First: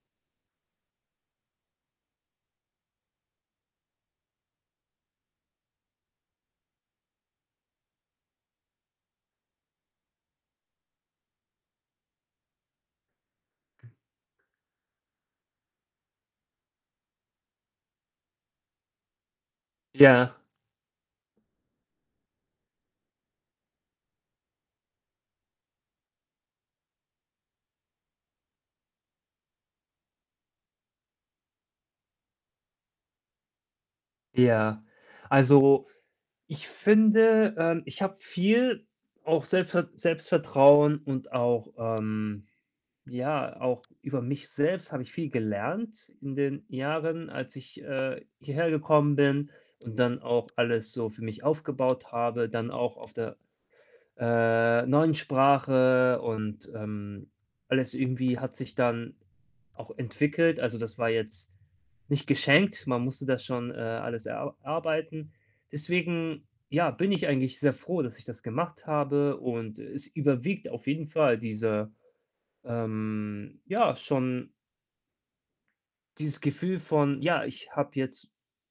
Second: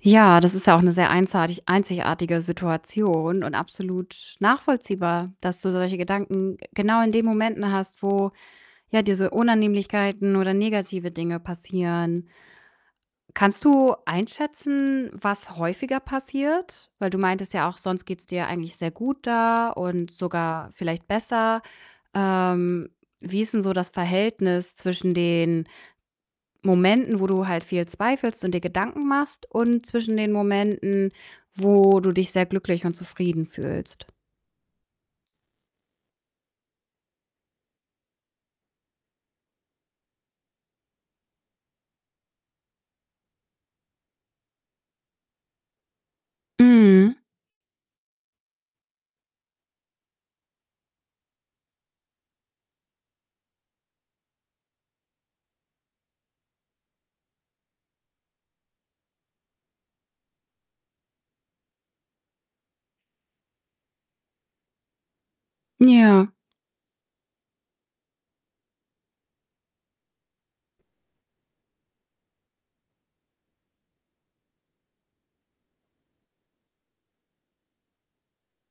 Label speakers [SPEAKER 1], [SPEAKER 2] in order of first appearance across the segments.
[SPEAKER 1] Ja, das ist ja auch 'ne sehr einsartig einzigartige Situation und absolut nachvollziehbar, dass du solche Gedanken, äh, genau in den Momenten hast, wo, ja, diese Unannehmlichkeiten oder negative Dinge passieren. Kannst du einschätzen, was häufiger passiert? Weil du meintest ja auch, sonst geht's dir eigentlich sehr gut da und
[SPEAKER 2] Ja.
[SPEAKER 1] sogar vielleicht besser. Ähm, wie ist 'n so das Verhältnis zwischen den Momenten, wo du halt viel zweifelst und dir Gedanken machst, und zwischen den Momenten, wo du dich sehr glücklich und zufrieden fühlst?
[SPEAKER 2] Ja, also, ich finde, ähm, ich habe viel auch selfer Selbstvertrauen und auch ähm, ja, auch über mich selbst habe ich viel gelernt in den
[SPEAKER 1] Mhm.
[SPEAKER 2] Jahren, als ich, äh, hierher gekommen bin und dann auch alles so für mich aufgebaut habe, dann auch auf der, äh, neuen Sprache und, ähm, alles irgendwie hat sich dann auch entwickelt. Also, das war jetzt nicht geschenkt. Man musste das schon, äh, alles erar arbeiten.
[SPEAKER 1] Ja.
[SPEAKER 2] Deswegen, ja, bin ich eigentlich sehr froh, dass ich das gemacht habe. Und es überwiegt auf jeden Fall diese, ähm, ja, schon dieses Gefühl von: Ja, ich habe jetzt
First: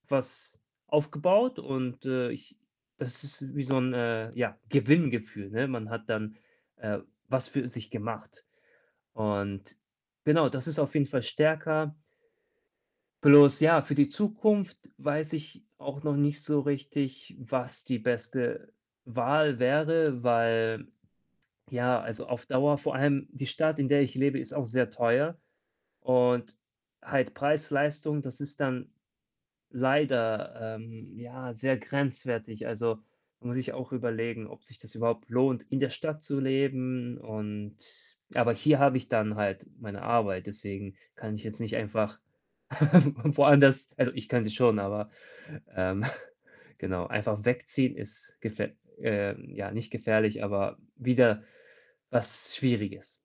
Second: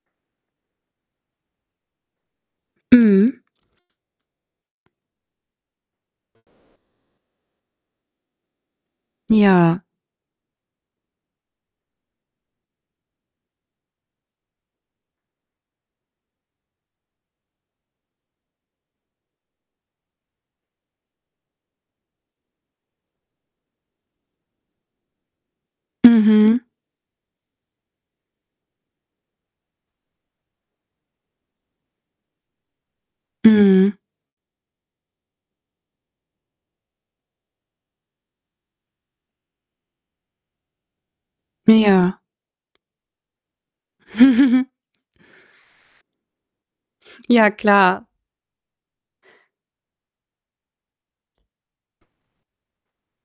[SPEAKER 2] was aufgebaut und, äh, ich das
[SPEAKER 1] Mhm.
[SPEAKER 2] ist wie so 'n, äh, ja, Gewinngefühl, ne? Man hat dann, äh, was für sich gemacht. Und
[SPEAKER 1] Ja.
[SPEAKER 2] genau, das ist auf jeden Fall stärker. Bloß ja, für die Zukunft weiß ich auch noch nicht so richtig, was die beste Wahl wäre, weil, ja, also auf Dauer vor allem die Stadt, in der ich lebe, ist auch sehr teuer. Und
[SPEAKER 1] Mhm.
[SPEAKER 2] halt Preis-Leistung, das ist dann leider, ähm, ja, sehr grenzwertig. Also, muss ich auch
[SPEAKER 1] Mhm.
[SPEAKER 2] überlegen, ob sich das überhaupt lohnt, in der Stadt zu leben und aber hier habe ich dann halt meine Arbeit, deswegen kann ich jetzt nicht einfach
[SPEAKER 1] Ja.
[SPEAKER 2] woanders also, ich könnte schon, aber, ähm, genau, einfach
[SPEAKER 1] Ja,
[SPEAKER 2] wegziehen
[SPEAKER 1] klar.
[SPEAKER 2] ist gef äh, ja, nicht gefährlich, aber wieder was Schwieriges.